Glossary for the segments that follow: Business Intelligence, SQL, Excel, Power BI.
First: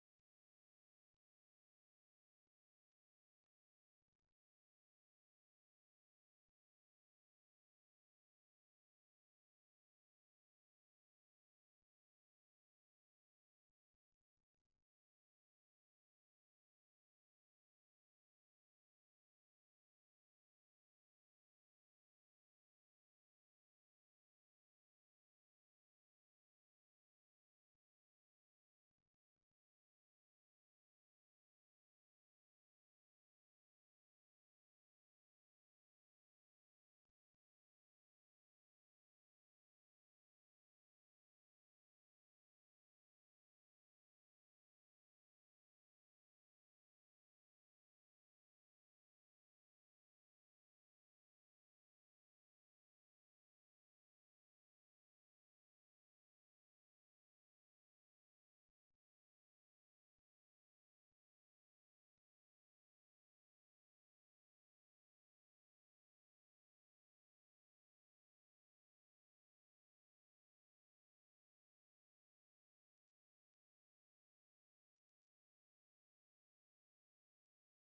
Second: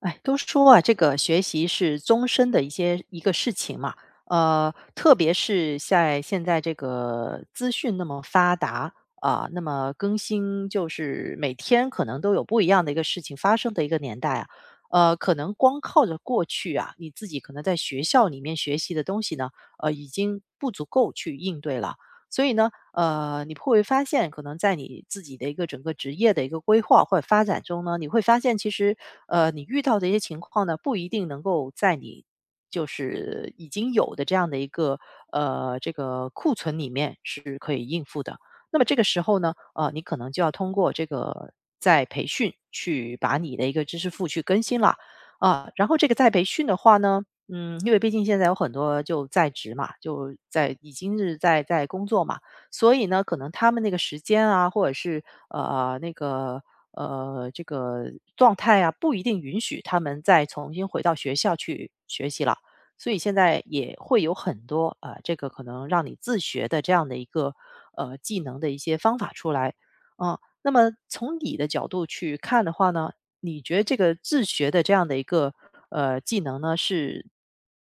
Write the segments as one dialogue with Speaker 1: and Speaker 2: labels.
Speaker 1: 哎，都说啊，这个学习是终身的一些一个事情嘛，特别是在现在这个资讯那么发达啊，那么更新就是每天可能都有不一样的一个事情发生的一个年代啊，可能光靠着过去啊，你自己可能在学校里面学习的东西呢，已经不足够去应对了。所以呢，你会发现可能在你自己的一个整个职业的一个规划或者发展中呢，你会发现其实，你遇到的一些情况呢，不一定能够在你就是已经有的这样的一个这个库存里面是可以应付的。那么这个时候呢，你可能就要通过这个在培训去把你的一个知识库去更新了啊、然后这个在培训的话呢，嗯，因为毕竟现在有很多就在职嘛，就已经是在工作嘛，所以呢，可能他们那个时间啊，或者是呃那个呃这个状态啊，不一定允许他们再重新回到学校去学习了。所以现在也会有很多啊、这个可能让你自学的这样的一个技能的一些方法出来啊、那么从你的角度去看的话呢，你觉得这个自学的这样的一个技能呢，是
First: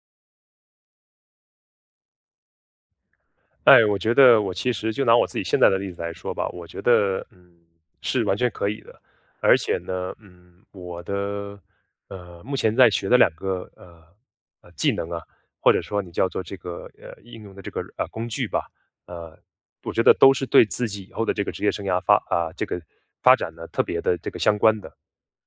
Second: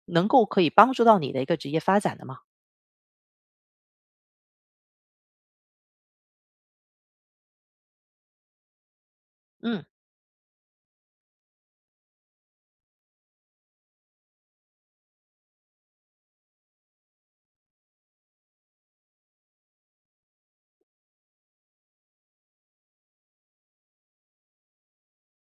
Speaker 1: 能够可以帮助到你的一个职业发展的吗？
Speaker 2: 哎，我觉得我其实就拿我自己现在的例子来说吧，我觉得是完全可以的，而且
Speaker 1: 嗯，
Speaker 2: 呢，我的目前在学的两个技能啊，或者说你叫做这个应用的这个工具吧，呃，我觉得都是对自己以后的这个职业生涯这个发展呢特别的这个相关的。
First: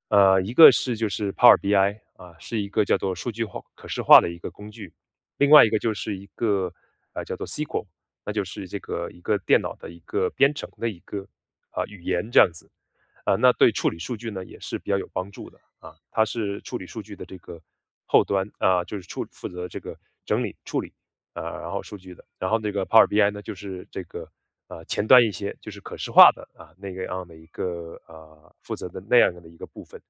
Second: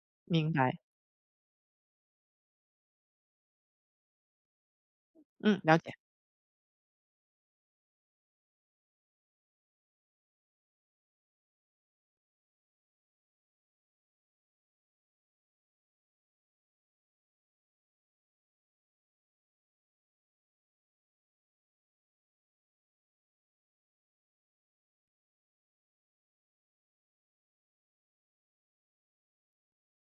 Speaker 1: 明
Speaker 2: 一个
Speaker 1: 白。
Speaker 2: 是就是 Power BI 啊，是一个叫做数据化可视化的一个工具，另
Speaker 1: 嗯，
Speaker 2: 外一
Speaker 1: 了
Speaker 2: 个
Speaker 1: 解。
Speaker 2: 就是一个叫做 SQL,那就是这个一个电脑的一个编程的一个语言这样子那对处理数据呢也是比较有帮助的啊，它是处理数据的这个后端就是处负责这个整理处理。然后数据的。然后那个 Power BI 呢，就是这个前端一些，就是可视化的啊那个样的一个负责的那样的一个部分。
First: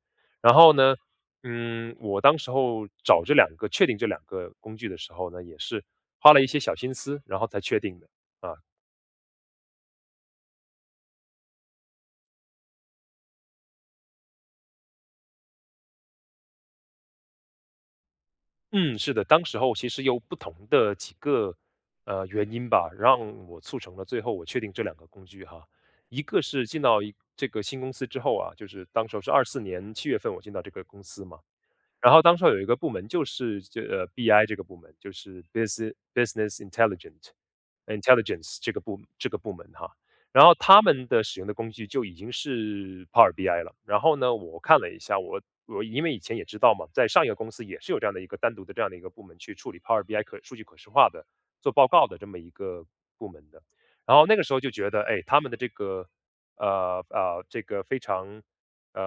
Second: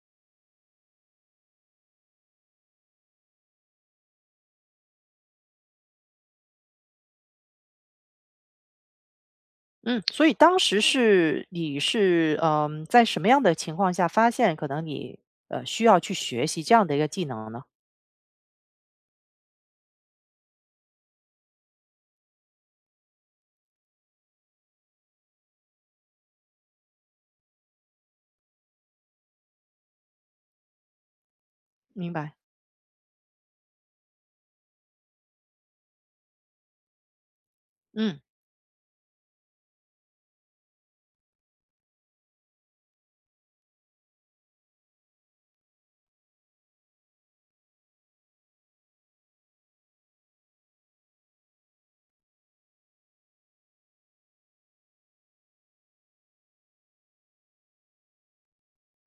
Speaker 2: 然后呢，我当时候找这两个确定这两个工具的时候呢，也是花了一些小心思，然后才确定的啊。
Speaker 1: 嗯，所以当时是你是，嗯，在什么样的情况下发现可能你，需要去学习这样的一个技能呢？
Speaker 2: 嗯，是的，当时候其实有不同的几个原因吧，让我促成了最后我确定这两个工具哈。一个是进到一这个新公司之后啊，就是当时候是24年7月份我进到这个公司嘛，然
Speaker 1: 明
Speaker 2: 后
Speaker 1: 白。
Speaker 2: 当时有一个部门就是这 BI 这个部门，就是 Business Intelligent
Speaker 1: 嗯，
Speaker 2: Intelligence 这个部门哈，然后他们的使用的工具就已经是 Power BI 了。然后呢，我看了一下，我因为以前也知道嘛，在上一个公司也是有这样的一个单独的这样的一个部门去处理 Power BI 可数据可视化的做报告的这么一个部门的。然后那个时候就觉得，哎，他们的这个这个非常呃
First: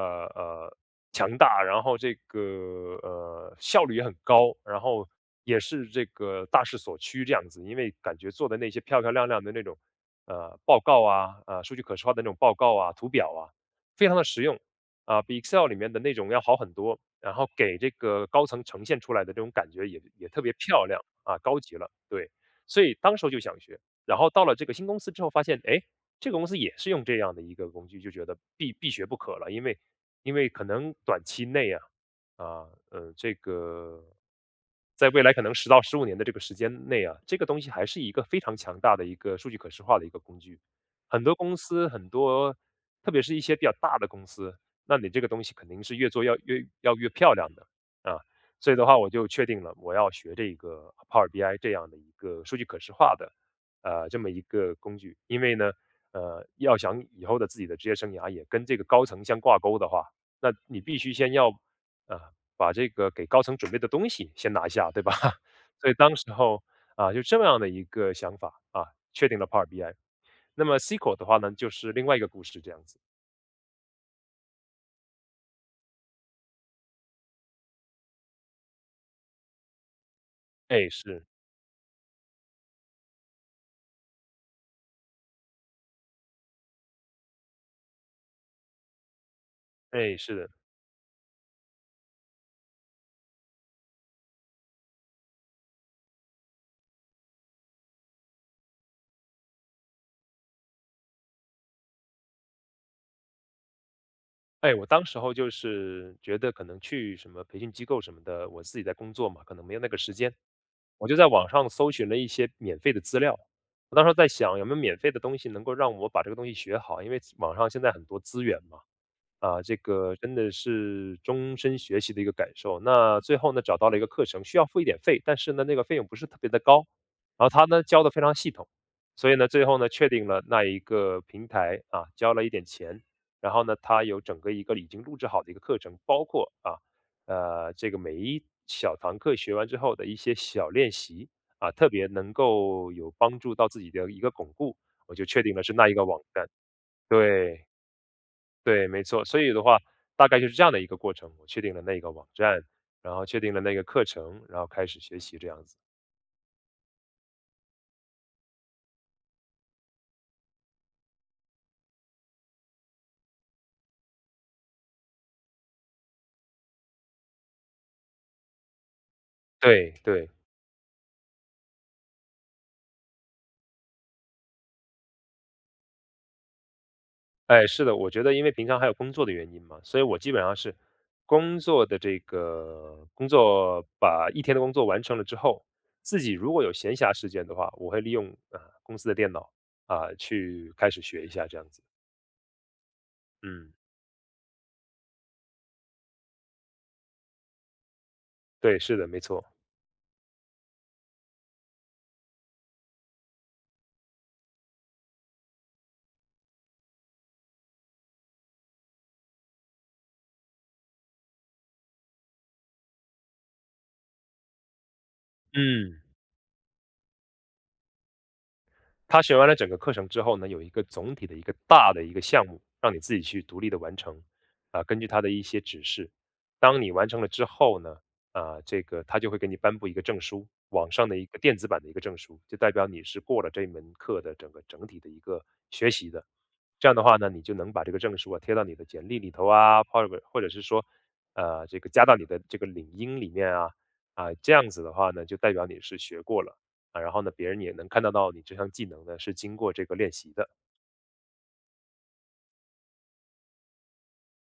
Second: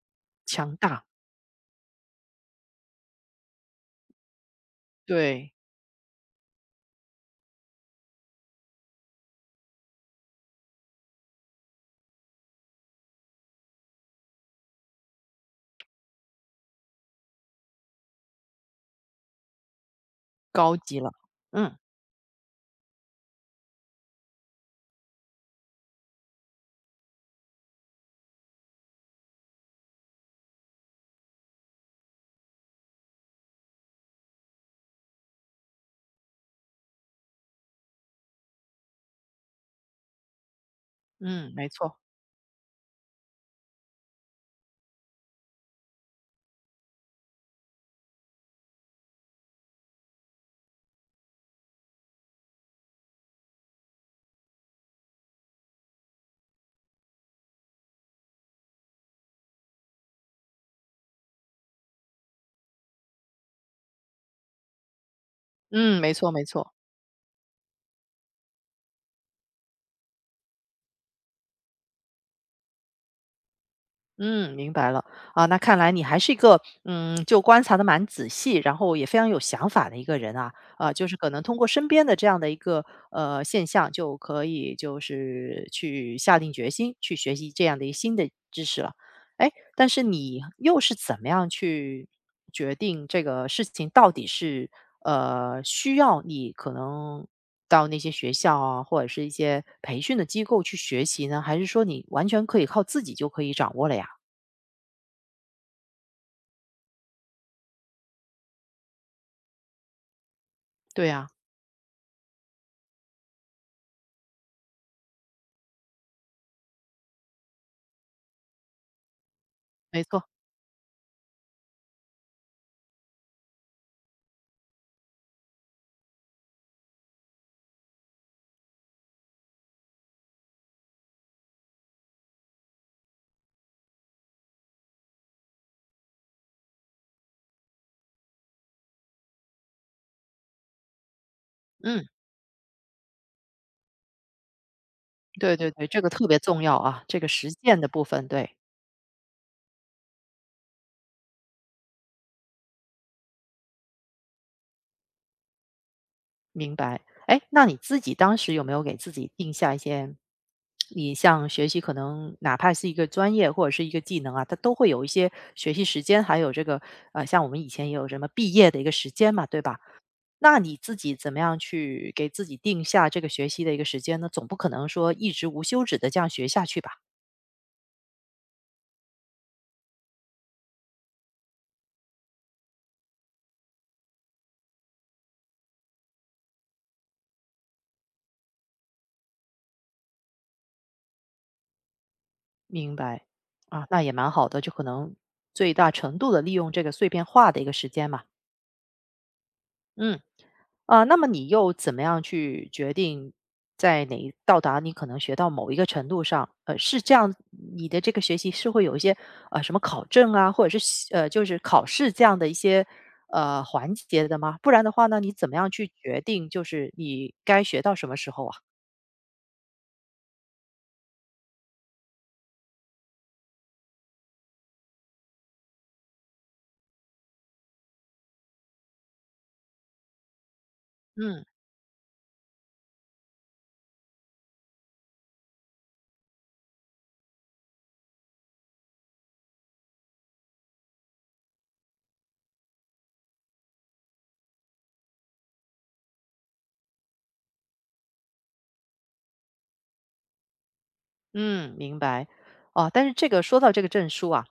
Speaker 1: 强
Speaker 2: 呃
Speaker 1: 大，
Speaker 2: 强大，然后这个效率也很高，然后
Speaker 1: 对，
Speaker 2: 也是这个大势所趋这样子，因为感觉做的那些漂漂亮亮的那种报告啊，数据可视化的那种报告啊、图表啊，非常的实用比 Excel 里面的那种要好很多，然后给这个高层呈现出来的这种感觉也特别
Speaker 1: 高
Speaker 2: 漂
Speaker 1: 级
Speaker 2: 亮
Speaker 1: 了。
Speaker 2: 啊，高
Speaker 1: 嗯。
Speaker 2: 级了，对，所以当时候就想学，然后到了这个新公司之后发现，哎。这个公司也是用这样的一个工具，就觉得必学不可了，因为可能短期内啊，这个在未来可能10到15年的这个时间内啊，这个东西还是一个非常强大的一个数据可视化的一个工具。很多
Speaker 1: 嗯，
Speaker 2: 公
Speaker 1: 没
Speaker 2: 司，
Speaker 1: 错，
Speaker 2: 很多特别是一些比较大的公司，那你这个东西肯定是越做要越要越漂亮的啊。所以的话，我就确定了我要学这个 Power BI 这样的一个数据可视化的这么一个工具，因为呢，要想以后的自己的职业生涯也跟这个高层相挂钩的话，那你必须先要，呃，把这个给高层准备的东西先拿下，对吧？所以
Speaker 1: 嗯，没
Speaker 2: 当
Speaker 1: 错
Speaker 2: 时
Speaker 1: 没
Speaker 2: 候
Speaker 1: 错。
Speaker 2: 啊，就这么样的一个想法啊，确定了 Power BI。那么 SQL 的话呢，就是另外一个故事这样子。
Speaker 1: 嗯，明白了啊，那看来你还是一个嗯，就观察的蛮仔细，然后也非常有想法的一个人啊，
Speaker 2: 哎，
Speaker 1: 啊，就是
Speaker 2: 是，
Speaker 1: 可能通过身边的这样的一个现象，就可以就是去下定决心去学习这样的一个新的知识了。哎，但是
Speaker 2: 哎，是
Speaker 1: 你
Speaker 2: 的，
Speaker 1: 又是怎么样去决定这个事情到底是需要你可能到那些学校啊，或者是一些培训的机构去学习呢，还是说你完全可以靠自己就可以掌握了呀？
Speaker 2: 哎，我当时候就是觉得可能去什么培训机构什么的，我自己在工作嘛，可能没有那个时间，
Speaker 1: 对
Speaker 2: 我就在
Speaker 1: 呀，
Speaker 2: 网上搜寻了一些免费的资料。我当时在想有没有免费的东西能够让我把这个东西学好，因为网上现在很多资源嘛。啊，这
Speaker 1: 没
Speaker 2: 个
Speaker 1: 错，
Speaker 2: 真的是终身学习的一个感受。那最后呢，找到了一个课程，需要付一点费，但是呢，那个费用不是特别的高。然后他呢教的非常系统，所以呢，最后呢确定了那一个平台啊，交了一点钱，然后呢，他有整个一个已经录制好的一个课程，包括啊，这个每一小堂课学完之后的一些小练习啊，特
Speaker 1: 嗯，
Speaker 2: 别能够有帮助到自己的一个巩固，我就确定
Speaker 1: 对
Speaker 2: 了
Speaker 1: 对
Speaker 2: 是
Speaker 1: 对，
Speaker 2: 那一
Speaker 1: 这
Speaker 2: 个
Speaker 1: 个
Speaker 2: 网
Speaker 1: 特别
Speaker 2: 站。
Speaker 1: 重要啊，这个实
Speaker 2: 对。
Speaker 1: 践的部分，对，
Speaker 2: 对，没错。所以的话，大概就是这样的一个过程。我确定了那个网站，然后确定了那个课程，然后开始学习这样子。
Speaker 1: 明白。哎，那你自己当时有没有给自己定下一些，你像学习可能哪怕是一个专业或者是一个技能啊，它都会有一些学习时间，还有这个像我们以前也有什么毕业的一个时间嘛，对吧？
Speaker 2: 对对，
Speaker 1: 那你自己怎么样去给自己定下这个学习的一个时间呢？总不可能说一直无休止的这样学下去吧？
Speaker 2: 哎，是的，我觉得因为平常还有工作的原因嘛，所以我基本上是工作的这个工作把一天的工作完成了之后，自己如果有闲暇时间的话，我会利用公司的电脑去开始学一下这样子。
Speaker 1: 明白，
Speaker 2: 嗯，
Speaker 1: 啊，那也蛮好的，就可能最大程度的利用这个碎片化的一个时间嘛。
Speaker 2: 对，是的，没错。
Speaker 1: 嗯，啊，那么你又怎么样去决定在哪一到达你可能学到某一个程度上？是这样，你的这个学习是会有一些什么考证啊，或者是就是考试这样的一些环节的吗？不然的话呢，你怎么样去
Speaker 2: 嗯。
Speaker 1: 决定就是你该学到什么时候啊？
Speaker 2: 他学完了整个课程之后呢，有一个总体的一个大的一个项目，让你自己去独立的完成，啊，根据他的一些指示，当你完成了之后呢，啊，这个他就会给你颁布一个证书，网上的一个
Speaker 1: 嗯
Speaker 2: 电子版的一个证书，就代表你是过了这门课的整个整体的一个学习的。这样的话呢，你就能把这个证书啊贴到你的简历里头啊，或者是说，这个加到你的这个领英里面啊，啊，这样子的话呢，就代表你是学过了。啊，然后呢，别人也能看得到你这项技能呢是经过这个练习的。
Speaker 1: 嗯，明白。啊，但是这个说到这个证书啊。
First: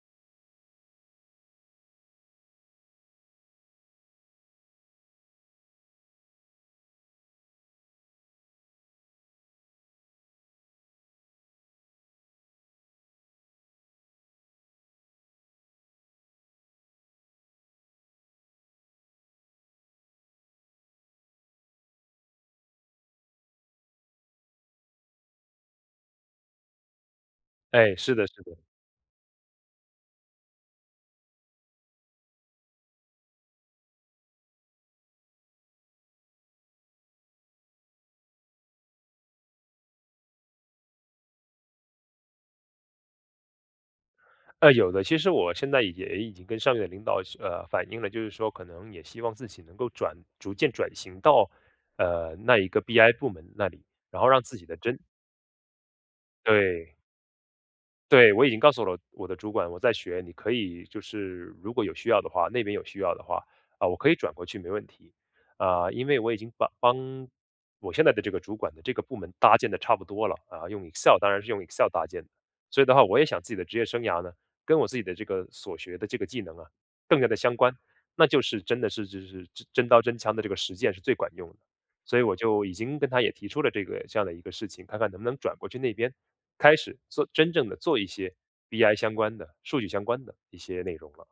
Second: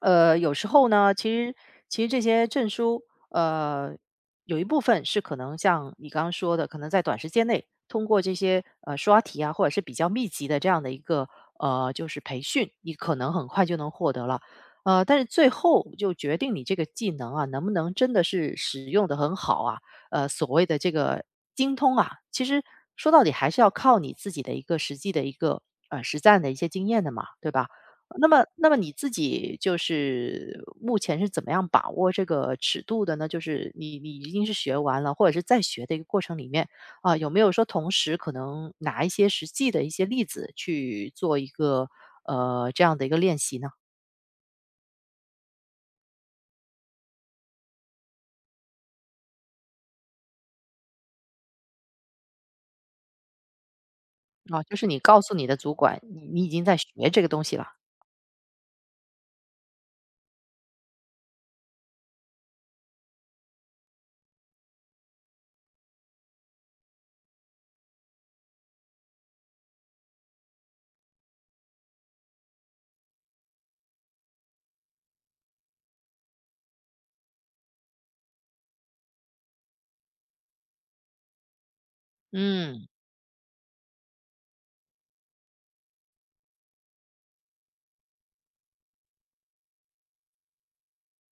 Speaker 1: 有时候呢，其实这些证书，呃，有一部分是可能像你刚刚说的，可能在短时间内通过这些刷题啊，或者是比较密集的这样的一个就是培训，你可能很快就能获得了。但是最后就决定你这个技能啊，能不能真的是使用的很好啊？所谓的这个精通啊，其实说到底还是要靠你自己的一个实际的一个实战的一些经验的嘛，对吧？
Speaker 2: 哎，是的，
Speaker 1: 那
Speaker 2: 是
Speaker 1: 么
Speaker 2: 的，
Speaker 1: 那么你自己就是目前是怎么样把握这个尺度的呢？就是你已经是学完了，或者是在学的一个过程里面啊，有没有说同时可能拿一些实际的一些例子去做一个这样的一个练习呢？
Speaker 2: 有的，其实我现在也已经跟上面的领导反映了，就是说可能也希望自己能够逐渐转型到那一个 BI 部门那里，然后让自
Speaker 1: 啊，
Speaker 2: 己
Speaker 1: 就
Speaker 2: 的
Speaker 1: 是你
Speaker 2: 针
Speaker 1: 告诉你的主管，你已经在学
Speaker 2: 对
Speaker 1: 这个东西了。
Speaker 2: 对，我已经告诉了我的主管，我在学，你可以就是如果有需要的话，那边有需要的话，啊，我可以转过去没问题，啊，因为我已经把我现在的这个主管的这个部门搭建的差不多了，啊，用 Excel 当然是用 Excel 搭建的，所以的话，我也想自己的职业生涯呢，跟我自己的这个所学的这个技能啊，更加的相关，那就是真真刀真枪的这个实践是最管用的，所以我就已
Speaker 1: 嗯，
Speaker 2: 经跟他也提出了这个这样的一个事情，看看能不能转过去那边。开始做真正的做一些 BI 相关的、数据相关的一些内容了。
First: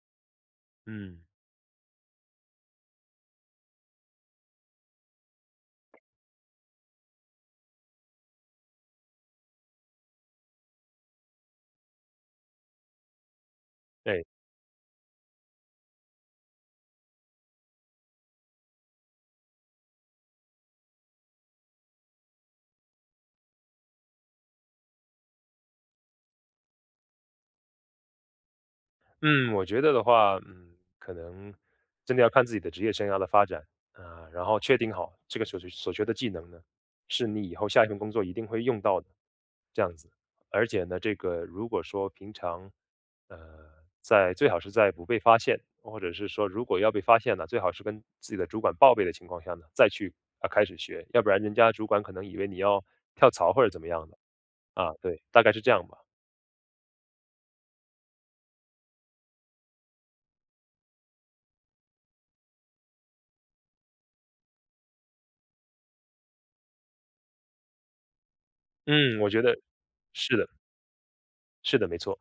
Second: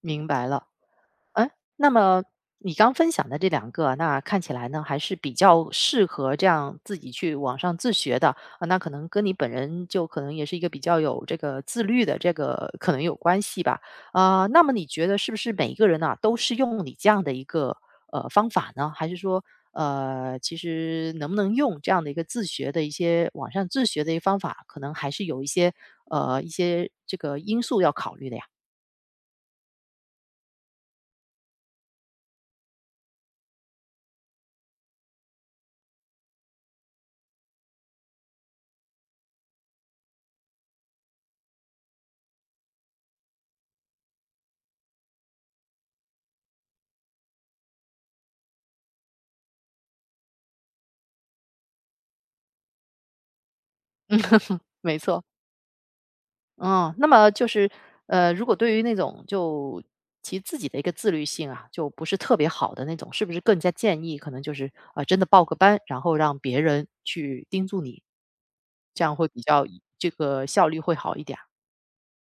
Speaker 1: 明白了。
Speaker 2: 嗯，
Speaker 1: 哎，那么你刚分享的这两个，那看起来呢还是比较适合这样自己去网上自学的啊。那可能跟你本人就可能也是一个比较有这个自律的这个可能有关系吧。
Speaker 2: 哎。
Speaker 1: 啊、那么你觉得是不是每一个人呢、都是用你这样的一个方法呢？还是说其实能不能用这样的一个自学的一些网上自学的一些方法，可能还是有一些一些这个因素要考虑的呀？
Speaker 2: 嗯，我觉得的话，可能真的要看自己的职业生涯的发展啊，然后确定好这个所学的技能呢，是你以后下一份工作一定会用到的，这样子。而且呢，这个如果说平常，呃，在最好是在不被发现，或者是说如果要被发现了，最好是跟自己的主管报备的情况下呢，再去啊开始学，要不然人家主管可能以为你要跳槽或者怎么样的啊，
Speaker 1: 没
Speaker 2: 对，
Speaker 1: 错，
Speaker 2: 大概是这样吧。
Speaker 1: 嗯，那么就是，如果对于那种就其自己的一个自律性啊，就不是特别好的那种，是不是更加建议可能就是啊、真的报个班，然后让别人去盯住你，这样
Speaker 2: 嗯，
Speaker 1: 会
Speaker 2: 我
Speaker 1: 比
Speaker 2: 觉得
Speaker 1: 较这
Speaker 2: 是
Speaker 1: 个
Speaker 2: 的，
Speaker 1: 效率会好一点儿。
Speaker 2: 是的，没错。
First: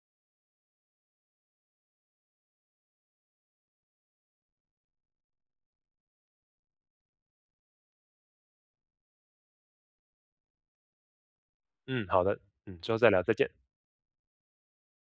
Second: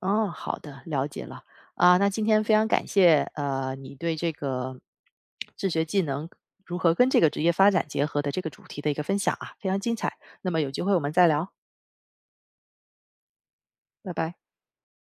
Speaker 1: 哦，好的，了解了啊、那今天非常感谢你对这个自学技能如何跟这个职业发展结合的这个主题的一个分享啊，非常精彩。那么有机会我们再聊，
Speaker 2: 嗯，好的，嗯，之后再聊，再见。
Speaker 1: 拜拜。